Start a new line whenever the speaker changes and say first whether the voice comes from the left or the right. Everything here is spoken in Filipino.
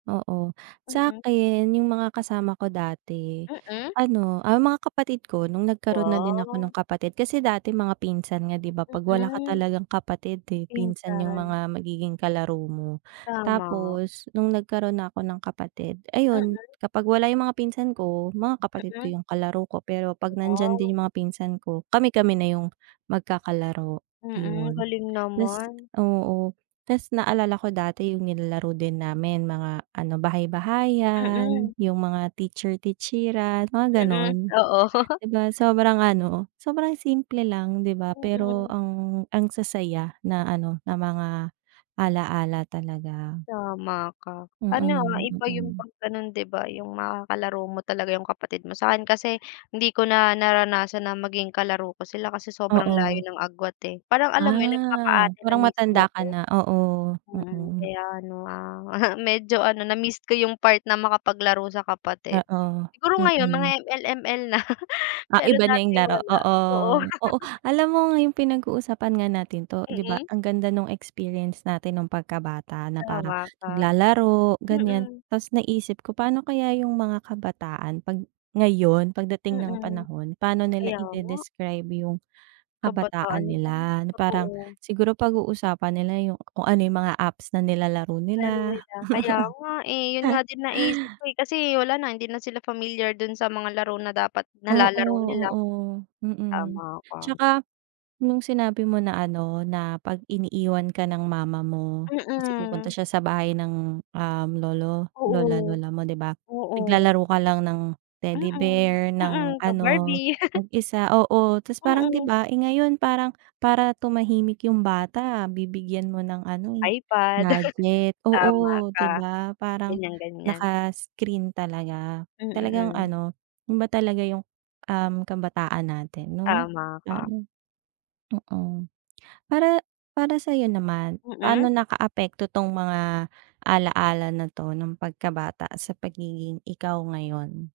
right: Oo,
left: Mm.
right: sa'kin yung mga kasama ko dati
left: Mm.
right: ano, ah, mga kapatid ko, nung nagkaro'n na din ako nung
left: Wow.
right: kapatid kasi dati mga pinsan nga 'di ba 'pag wala ka
left: Mm.
right: talagang kapatid, eh, pinsan yung
left: Pinsan.
right: mga magiging kalaro mo.
left: Tama.
right: Tapos, nung nagkaro'n na 'ko ng kapatid, ayun
left: Mm.
right: kapag wala yung mga pinsan ko, mga kapatid
left: Mm.
right: ko yung kalaro ko. Pero 'pag nandiyan
left: Wow.
right: din yung mga pinsan ko, kami-kami na yung magkakalaro,
left: Mm,
right: yun.
left: galing
right: 'Tas
left: naman.
right: oo, 'tas naalala ko dati yung nilalaro din namin mga ano, bahay-bahayan,
left: Mm.
right: yung mga teacher-teacheran mga
left: Mm,
right: ganon,
left: oo.
right: 'di ba sobrang ano, sobrang simple lang 'di ba, pero
left: Mm.
right: ang ang sasaya na ano, na mga alaala talaga.
left: Tama ka, ano, ah,
right: Mm,
left: iba yung
right: mm.
left: 'pag ganon 'di ba yung makakalaro mo talaga yung kapatid mo. Sa'kin kasi hindi ko na naranasan na maging kalaro ko sila kasi sobrang layo
right: Oo.
left: ng agwat, eh, parang alam mo yun
right: Ah,
left: nagpaka-ate na
right: parang
left: mismo
right: matanda
left: 'ko.
right: ka na oo,
left: Mm,
right: mm.
left: kaya ano, ah, medyo ano na-miss ko yung part na makapaglaro sa kapatid.
right: Oo,
left: Siguro ngayon, mga
right: mm.
left: ML, ML na,
right: Ah,
left: pero
right: iba na
left: dati
right: yung laro
left: wala
right: oo,
left: oo.
right: oo alam mo yung pinag-uusapan nga natin 'to 'di ba
left: Mm.
right: ang ganda nung experience natin nung pagkabata, na parang
left: Tama ka.
right: naglalaro, ganyan,
left: Mm.
right: 'tas naisip ko pa'no kaya yung mga kabataan 'pag ngayon, pagdating ng
left: Mm.
right: panahon, pa, no nila
left: Kaya nga.
right: ide-describe yung
left: Kabataan
right: kabataan
left: nila 'no,
right: nila na parang
left: totoo.
right: siguro pag-uusapan nila yung kung ano yung mga apps na nilalaro
left: Laro
right: nila.
left: nila, kaya nga, eh, yun nga din naiisip ko, eh, kasi wala na hindi na sila familiar dun sa mga laro na dapat
right: Oo,
left: nalalaro nila.
right: oo, mm.
left: Tama ka.
right: 'Tsaka, nung sinabi mo na ano, na 'pag iniiwan ka ng mama mo kasi pupunta
left: Mm.
right: siya sa bahay ng, um, lolo, lola,
left: Oo.
right: lola mo 'di ba,
left: Oo.
right: naglalaro ka lang ng teddy
left: Mm,
right: bear, ng
left: mm, the
right: ano,
left: Barbie.
right: mag-isa oo ta's parang 'di
left: Mm.
right: ba, eh, ngayon parang para tumahimik yung bata bibigyan mo ng ano, eh,
left: iPad,
right: gadget
left: tama
right: oo 'di
left: ka,
right: ba parang
left: ganyang-ganyan.
right: naka-screen talaga, talagang
left: Mm.
right: ano yun ba talaga yung, um, kabataan natin 'no?
left: Tama ka.
right: [unintelligible] Mm, para, para sa'yo naman, paano
left: Mm.
right: nakaapekto 'tong mga alaala na 'to nung pagkabata sa pagiging ikaw ngayon?